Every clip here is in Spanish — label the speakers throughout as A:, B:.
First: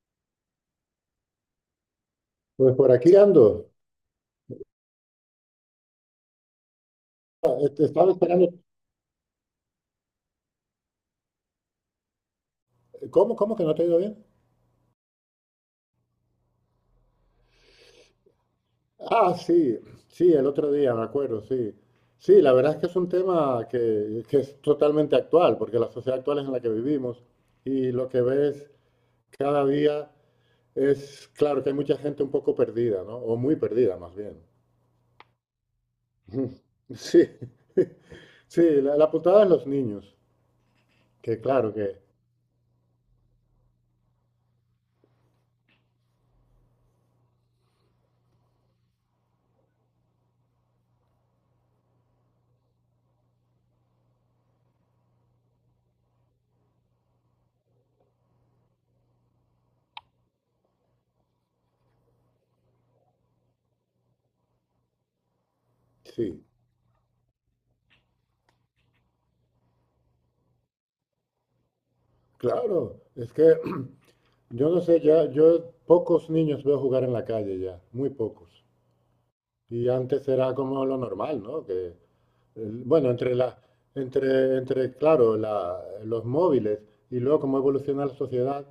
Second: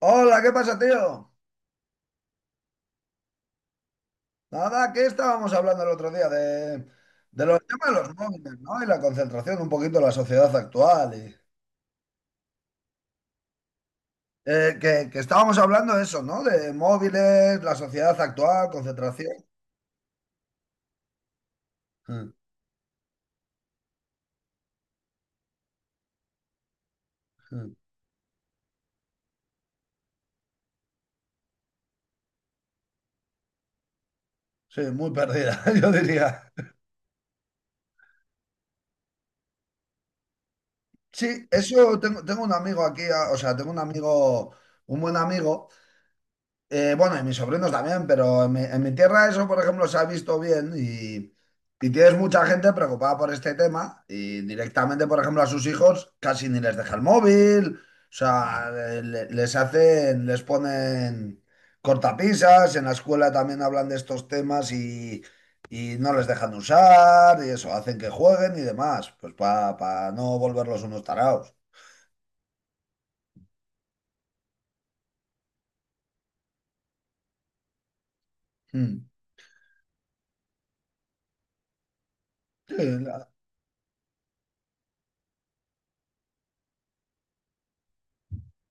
A: Hola, ¿qué pasa, tío?
B: Pues por aquí ando.
A: Nada, que estábamos hablando el otro día de los temas de
B: Estaba
A: los
B: esperando.
A: móviles, ¿no? Y la concentración, un poquito la sociedad actual. y-
B: ¿Cómo, cómo que no te ha ido bien?
A: eh, que, que estábamos hablando de eso, ¿no? De móviles, la sociedad actual, concentración.
B: Ah, sí, sí, el otro día, me acuerdo, sí.
A: Mm,
B: Sí, la verdad es que es un tema que es totalmente actual, porque la sociedad actual es en la que vivimos
A: mm.
B: y lo que ves cada día es, claro, que hay mucha gente un poco perdida, ¿no? O muy perdida, más bien.
A: Sí, muy perdida, yo diría.
B: Sí, sí, la putada de los niños, que
A: Sí,
B: claro que,
A: eso tengo, un amigo aquí, o sea, tengo un amigo, un buen amigo. Bueno, y mis sobrinos también, pero en mi, tierra eso, por ejemplo, se ha visto bien, y tienes mucha gente preocupada por este tema y directamente, por ejemplo, a sus hijos casi ni les deja el móvil, o sea, les hacen, les ponen cortapisas, en la escuela también hablan de estos temas, y no les
B: sí,
A: dejan usar y eso, hacen que jueguen y demás, pues para no volverlos unos tarados.
B: claro, es que yo no sé, ya, yo pocos niños veo jugar en la calle ya, muy pocos.
A: Mm.
B: Y antes era como lo normal, ¿no? Que,
A: Sí,
B: bueno,
A: la-
B: entre la, entre, entre, claro, los móviles y luego cómo evoluciona la sociedad,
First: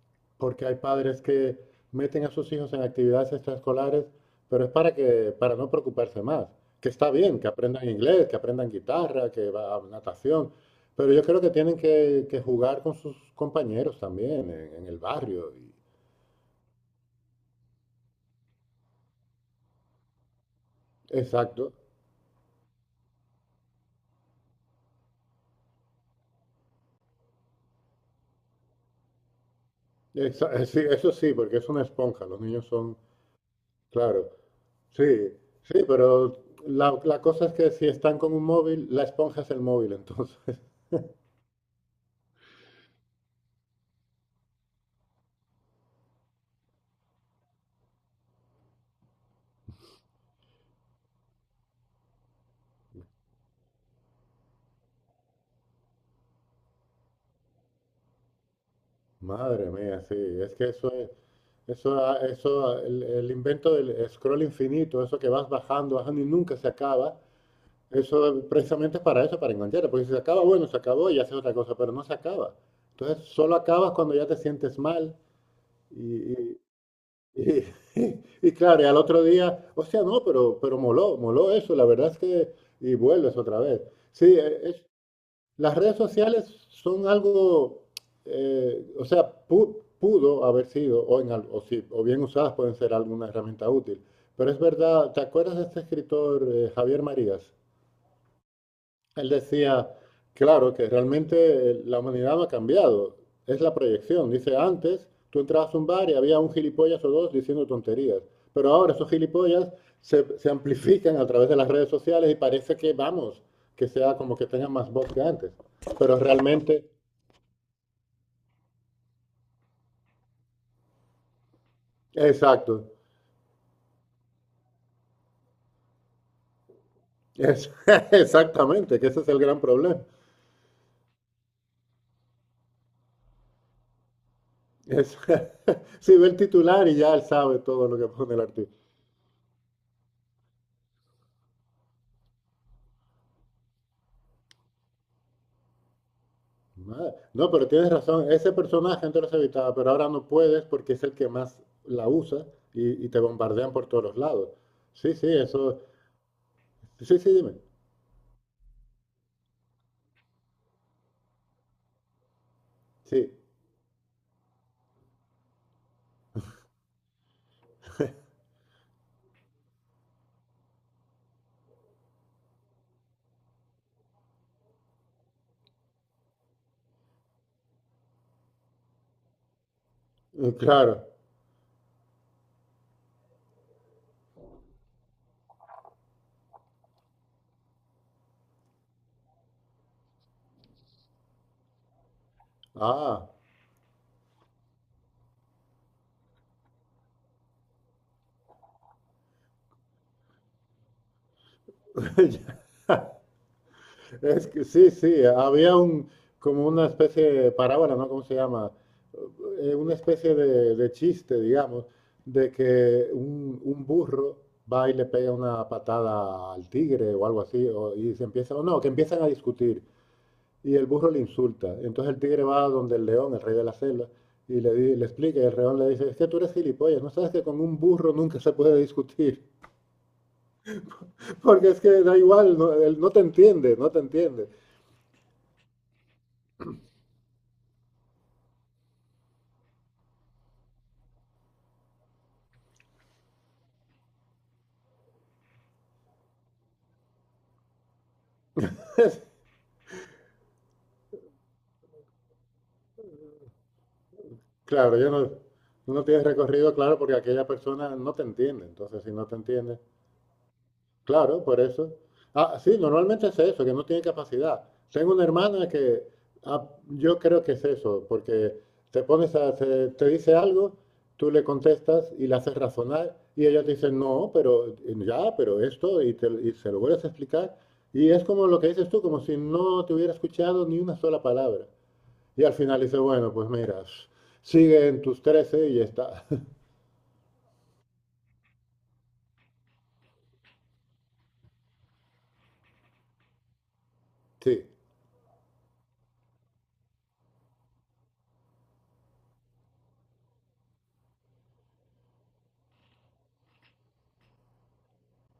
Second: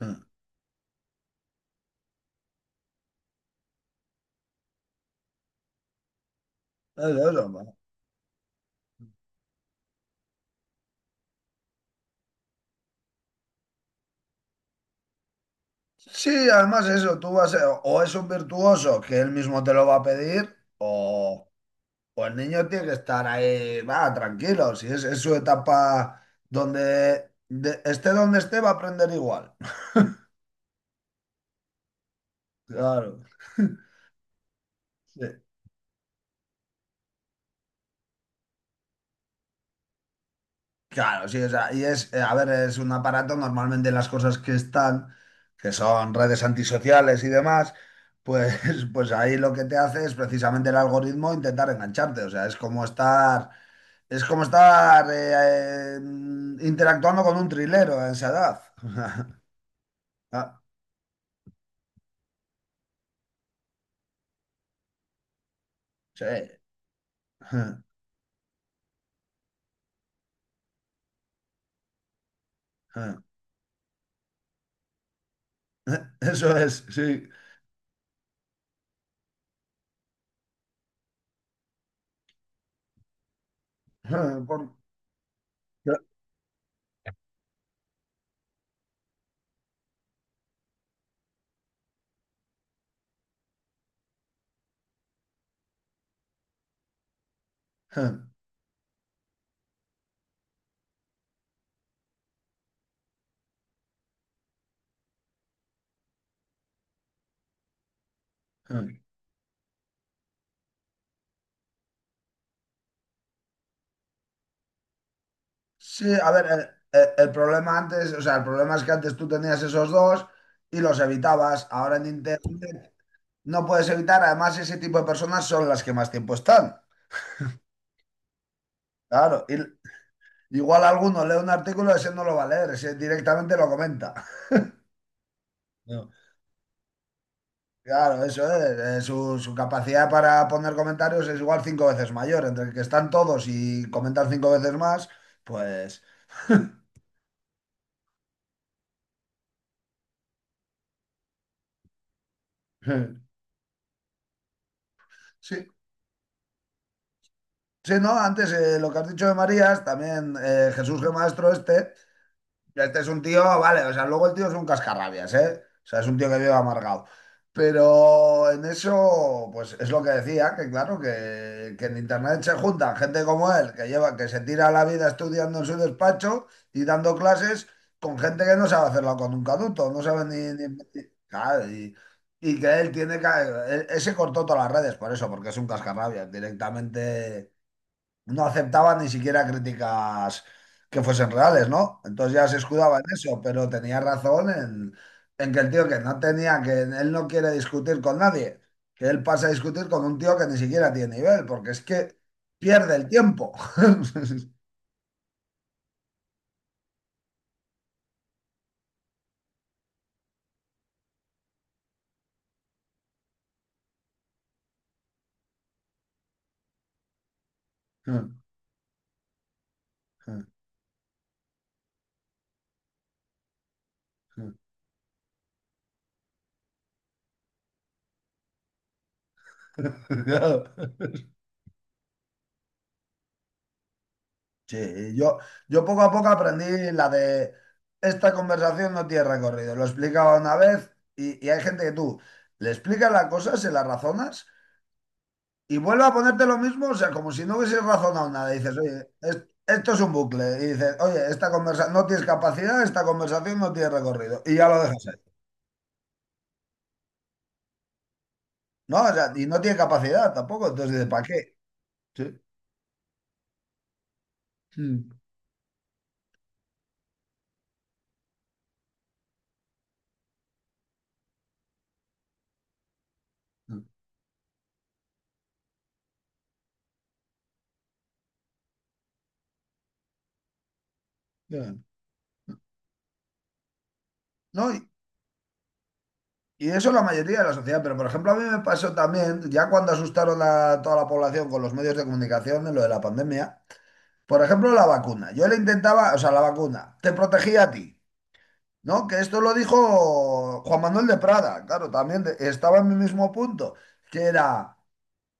A: mm.
B: porque hay padres que meten a sus hijos en actividades extraescolares, pero es para no preocuparse más. Que está
A: Es
B: bien, que
A: eso.
B: aprendan inglés, que aprendan guitarra, que va a natación, pero yo creo que tienen que jugar con sus compañeros también en el barrio.
A: Sí, además eso, tú vas o es un virtuoso que él mismo te lo va a pedir, o,
B: Exacto.
A: o el niño tiene que estar ahí, va, tranquilo, si es su etapa, donde esté donde esté, va a aprender igual.
B: Sí, eso sí, porque es una esponja, los niños son,
A: Claro.
B: claro, sí,
A: Sí.
B: sí, pero la cosa es que si están con un móvil, la esponja es el móvil, entonces,
A: Claro, sí, o sea, y es, a ver, es un aparato, normalmente las cosas que están, que son redes antisociales y demás, pues, pues ahí lo que te hace es precisamente el algoritmo intentar engancharte, o sea, es como estar interactuando con un trilero en esa edad.
B: madre mía, sí, es
A: Ah,
B: que eso es, eso, ha- el invento del scroll infinito, eso que vas bajando, bajando y
A: sí.
B: nunca se acaba, eso precisamente es para eso, para engancharte, porque si se acaba, bueno, se acabó y haces otra cosa, pero no se acaba. Entonces, solo acabas cuando ya te sientes mal.
A: Eso es, sí.
B: Y y claro, y al otro día, o sea, no, pero moló, moló eso, la verdad es que, y vuelves otra vez. Sí,
A: Por-
B: las redes sociales son algo, o sea, pudo haber sido, o, en al- o, si- o bien usadas pueden ser alguna herramienta útil, pero es verdad, ¿te acuerdas de este escritor Javier Marías? Él decía, claro, que realmente la humanidad no ha cambiado, es la proyección. Dice, antes tú entrabas a un bar y había un gilipollas o dos diciendo tonterías, pero ahora esos gilipollas se amplifican a través de las redes sociales y parece que, vamos, que sea como que tengan más voz que antes.
A: Sí,
B: Pero
A: a ver, el,
B: realmente,
A: el problema antes, o sea, el problema es que antes tú tenías esos dos y los evitabas. Ahora en
B: exacto,
A: Internet no puedes evitar, además ese tipo de personas son las que más tiempo están.
B: es- exactamente, que ese es el
A: Claro, y
B: gran problema.
A: igual alguno lee un artículo, ese no lo va a leer, ese directamente lo comenta.
B: Es,
A: No.
B: si ve el titular y ya él sabe todo lo que
A: Claro,
B: pone el
A: eso
B: artículo.
A: es. Su capacidad para poner comentarios es igual cinco veces mayor. Entre que están todos y comentan cinco veces más, pues.
B: Madre. No, pero tienes razón. Ese personaje antes los evitaba, pero ahora no puedes porque es el que más la usa y te bombardean por todos los lados. Sí, sí,
A: Sí,
B: eso. Sí, sí, dime.
A: sí, no, antes lo que has dicho de Marías, también Jesús G. Maestro este. Este es un
B: Sí,
A: tío, vale, o sea, luego el tío es un cascarrabias, ¿eh? O sea, es un tío que vive amargado. Pero en eso, pues es lo que decía, que claro, que en internet se juntan gente como él, que lleva, que se tira la vida estudiando en su despacho y dando clases con gente que no sabe hacerlo con un caduto, no sabe
B: claro.
A: claro, y que él tiene que, él se cortó todas las redes por eso, porque es un cascarrabias, directamente no aceptaban ni siquiera críticas que fuesen reales, ¿no? Entonces ya se escudaba en
B: Ah,
A: eso, pero tenía razón en que el tío que no tenía, que él no quiere discutir con nadie, que él pasa a discutir con un tío que ni siquiera tiene nivel, porque es que pierde el tiempo.
B: es que sí, sí. Había un como una especie de parábola, ¿no? ¿Cómo se llama? Una especie de chiste, digamos, de que un burro va y le pega una patada al tigre o algo así, y se empieza, o no, que empiezan a discutir. Y el burro le insulta. Entonces el tigre va donde el león, el rey de la selva, y le, le explica, y el león le dice, es que tú eres gilipollas, no sabes que con un burro nunca se puede discutir, porque es que da igual, no, él no te entiende, no te entiende.
A: Sí, yo poco a poco aprendí la de esta conversación no tiene recorrido. Lo explicaba una vez, y hay gente que tú le explicas la cosa, se la razonas, y vuelve a ponerte lo mismo, o sea, como si no hubieses razonado nada. Dices, oye, esto es un bucle. Y dices, oye, esta conversación no tienes capacidad, esta conversación no tiene recorrido. Y ya lo
B: Claro,
A: dejas
B: yo no,
A: ahí.
B: no tienes recorrido, claro, porque aquella persona no te entiende,
A: No,
B: entonces si
A: o
B: no
A: sea,
B: te
A: y no tiene
B: entiende.
A: capacidad tampoco. Entonces dices, ¿para
B: Claro,
A: qué?
B: por eso.
A: Sí.
B: Ah, sí, normalmente es eso, que no tiene capacidad.
A: Mm.
B: Tengo una hermana que ah, yo creo que es eso, porque te pones a te dice algo, tú le contestas y la haces razonar y ella te
A: Mm,
B: dice, no, pero ya, pero esto, y se lo vuelves a explicar. Y es como lo que dices tú, como si no te hubiera escuchado ni una sola
A: ya.
B: palabra.
A: Mm,
B: Y al final dice, bueno, pues mira,
A: no, y,
B: sigue en tus trece y ya está.
A: y eso la mayoría de la sociedad, pero por ejemplo, a mí me pasó también, ya cuando asustaron a toda la población con los medios de comunicación en lo de la pandemia, por
B: Sí.
A: ejemplo, la vacuna. Yo le intentaba, o sea, la vacuna te protegía a ti. No, que esto lo dijo Juan Manuel de Prada, claro, también estaba en mi mismo punto, que era,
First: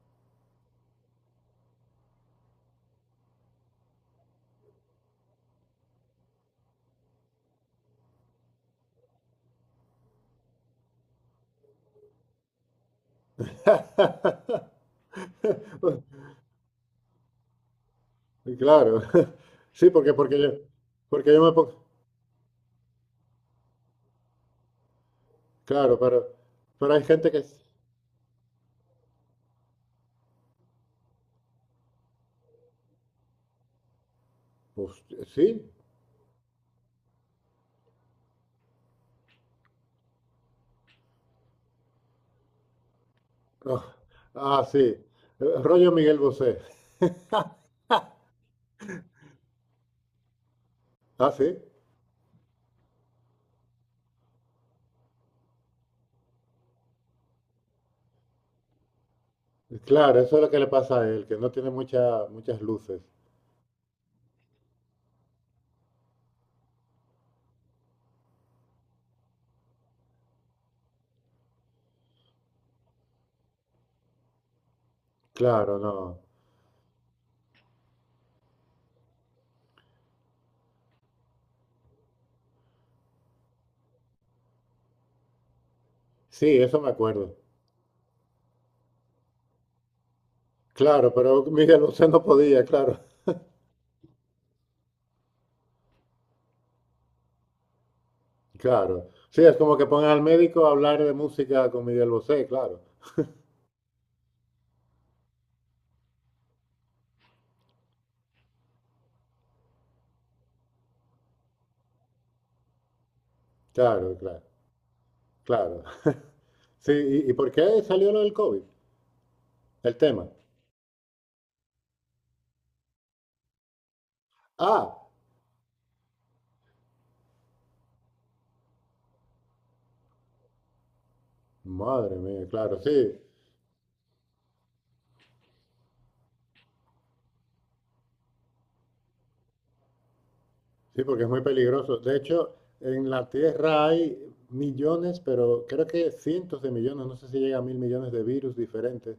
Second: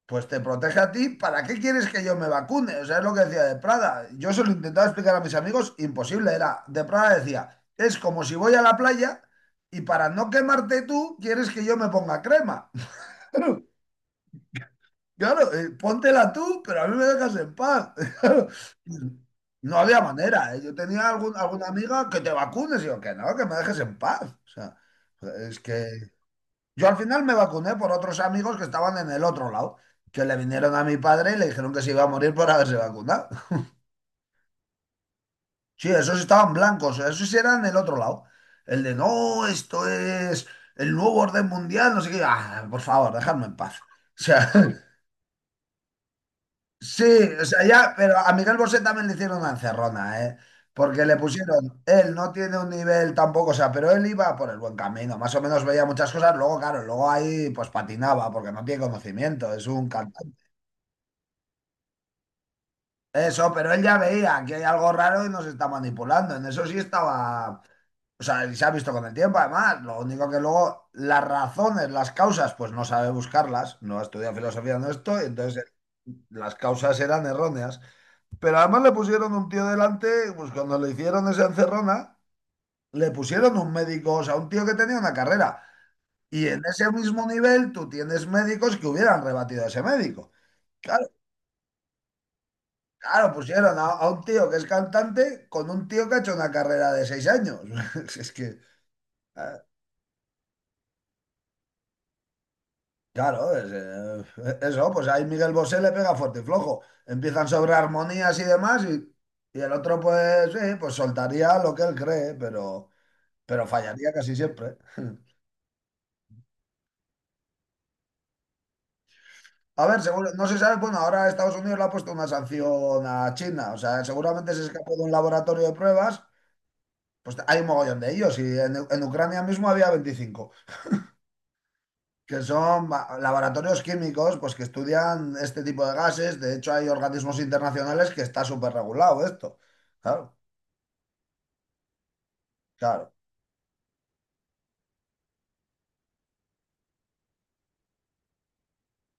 A: pues te protege a ti, ¿para qué quieres que yo me vacune? O sea, es lo que decía de Prada. Yo se lo intentaba explicar a mis amigos, imposible era. De Prada decía, es como si voy a la playa y, para no quemarte tú, quieres que yo me ponga crema. Claro, póntela tú, pero a mí me dejas en paz.
B: Y claro,
A: Claro. No
B: sí,
A: había
B: yo,
A: manera, ¿eh? Yo tenía
B: porque yo me
A: alguna
B: pongo.
A: amiga que te vacunes y yo que no, que me dejes en paz. O sea, es que
B: Claro,
A: yo
B: pero
A: al
B: hay
A: final
B: gente
A: me
B: que.
A: vacuné por otros amigos que estaban en el otro lado, que le vinieron a mi padre y le dijeron que se iba a morir por haberse vacunado.
B: Pues, sí,
A: Sí, esos estaban blancos, esos sí eran el otro lado. El de no, esto es el nuevo orden mundial, no sé qué. Ah, por favor, dejadme en paz.
B: ah,
A: O sea.
B: ah, sí, rollo Miguel Bosé.
A: Sí, o sea, ya, pero a Miguel Bosé también le hicieron una encerrona, ¿eh? Porque le
B: Ah, sí,
A: pusieron, él no tiene un nivel tampoco, o sea, pero él iba por el buen camino, más o menos veía muchas cosas, luego, claro, luego ahí pues patinaba, porque no tiene conocimiento, es un
B: claro,
A: cantante.
B: eso es lo que le pasa a él, que no tiene muchas luces.
A: Eso, pero él ya veía que hay algo raro y nos está manipulando, en eso sí estaba, o sea, y se ha visto con el tiempo, además, lo único que luego las razones, las causas, pues no sabe buscarlas, no ha estudiado filosofía, no esto, entonces
B: Claro, no.
A: las causas eran erróneas. Pero además le pusieron un tío delante, pues cuando le hicieron esa encerrona, le pusieron un médico, o sea, un tío que tenía una carrera.
B: Sí,
A: Y en
B: eso me
A: ese mismo
B: acuerdo.
A: nivel tú tienes médicos que hubieran rebatido a ese médico. Claro,
B: Claro, pero Miguel Bosé no podía, claro,
A: claro, pusieron a un tío que es cantante con un tío que ha hecho una carrera de 6 años. Es que,
B: claro. Sí, es
A: eh,
B: como que pongan al médico a hablar de música con Miguel Bosé, claro,
A: claro, es, eso, pues ahí Miguel Bosé le pega fuerte y flojo. Empiezan sobre armonías y demás, y el otro pues, sí, pues soltaría lo que él cree, pero, fallaría
B: claro,
A: casi
B: claro,
A: siempre.
B: claro. Sí, y por qué salió lo del COVID?
A: A ver,
B: El tema.
A: seguro no se sabe, bueno, ahora Estados Unidos le ha puesto una sanción a China, o sea, seguramente se escapó
B: Ah.
A: de un laboratorio de pruebas, pues hay un mogollón de ellos, y en Ucrania mismo había 25,
B: Madre
A: que
B: mía, claro,
A: son
B: sí,
A: laboratorios químicos, pues que estudian este tipo de gases. De hecho, hay organismos internacionales, que está súper regulado esto, claro,
B: sí, porque es muy peligroso. De hecho, en
A: claro,
B: la Tierra hay millones, pero creo que cientos de millones, no sé si llega a mil millones de virus diferentes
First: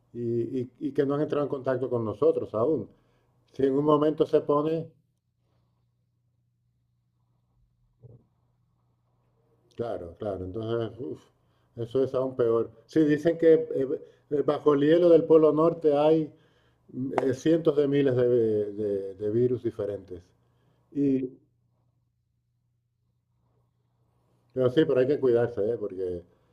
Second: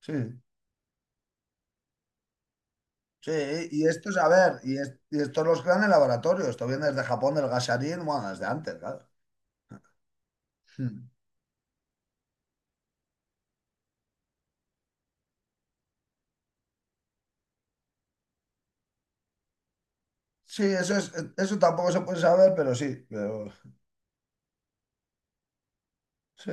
A: sí,
B: y que no han entrado en contacto con nosotros aún.
A: sí,
B: Si en un
A: y esto es,
B: momento
A: a
B: se
A: ver, y,
B: pone,
A: es- y esto los crean en laboratorio, esto viene desde Japón, del gasarín, bueno, desde antes, claro.
B: claro, claro,
A: Hmm.
B: entonces, uf, eso es aún peor. Sí, dicen que bajo el hielo del Polo Norte hay cientos de miles de virus diferentes.
A: Sí, eso es,
B: Y,
A: eso tampoco se puede saber, pero sí, pero.
B: pero sí, pero hay que cuidarse, ¿eh? Porque...
A: Sí.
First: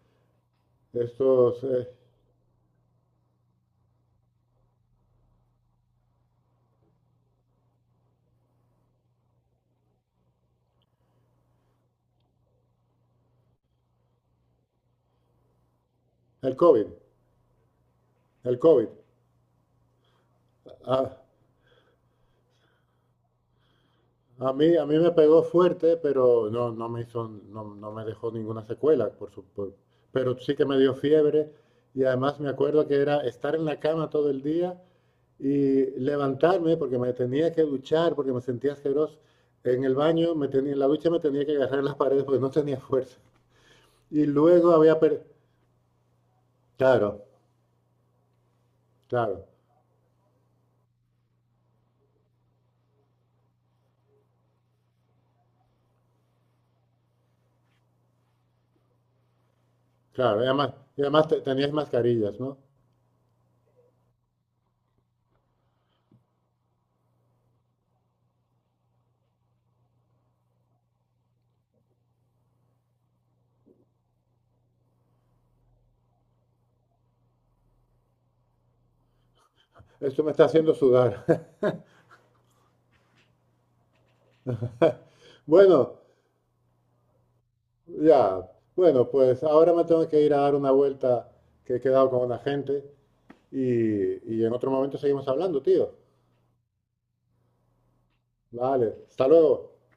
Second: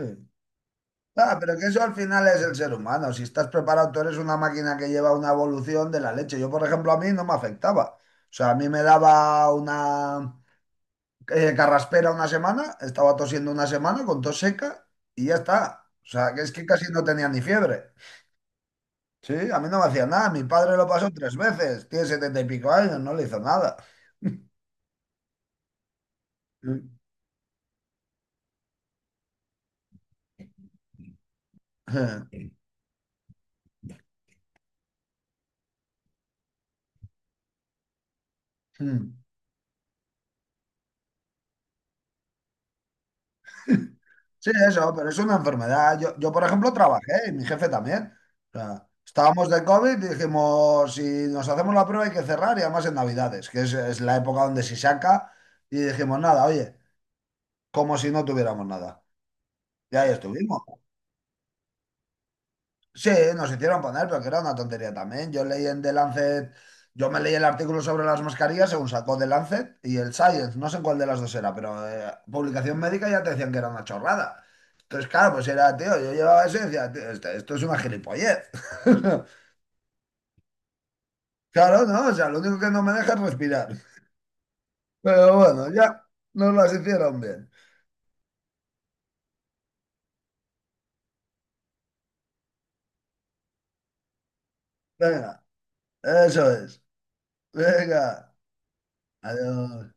A: Ah, pero
B: Estos,
A: que eso al final es el ser humano. Si estás preparado, tú eres una máquina que lleva una evolución de la leche. Yo, por ejemplo, a mí no me afectaba. O sea, a mí me daba una carraspera una semana, estaba tosiendo una semana con tos seca, y ya está. O sea, que es
B: el
A: que casi
B: COVID,
A: no tenía ni fiebre.
B: el COVID.
A: Sí, a mí no me hacía nada. Mi padre lo pasó
B: A,
A: tres veces. Tiene setenta y pico años, no le hizo nada.
B: a mí me pegó fuerte, pero no, no me hizo, no, no me dejó ninguna secuela, por supuesto. Pero sí que me dio fiebre y además me acuerdo que era estar en la cama todo el día y levantarme porque me tenía que duchar, porque me sentía
A: Mm.
B: asqueroso. En la ducha me tenía que agarrar las paredes porque no tenía fuerza. Y
A: Sí,
B: luego
A: eso,
B: había...
A: pero es
B: per-
A: una enfermedad. Yo, por ejemplo,
B: claro,
A: trabajé y mi jefe también. O sea,
B: claro,
A: estábamos de COVID y dijimos, si nos hacemos la prueba hay que cerrar, y además en Navidades, que es la época donde se saca. Y dijimos, nada, oye, como si no tuviéramos nada. Y ahí
B: claro.
A: estuvimos.
B: Y además te- tenías mascarillas, ¿no?
A: Sí, nos hicieron poner, pero que era una tontería también. Yo leí en The Lancet, yo me leí el artículo sobre las mascarillas según sacó The Lancet y el Science, no sé en cuál de las dos era, pero publicación médica ya te decían que era una chorrada. Entonces, claro, pues era, tío, yo llevaba eso y decía, "Tío, esto, es una gilipollez."
B: Esto me está haciendo sudar.
A: Claro, no, o sea, lo único que no me deja es respirar. Pero bueno,
B: Bueno,
A: ya nos las hicieron bien.
B: ya, bueno, pues ahora me tengo que ir a dar una vuelta que he quedado con una gente y en otro momento seguimos
A: Venga,
B: hablando, tío.
A: eso es. Venga,
B: Vale, hasta luego.
A: adiós.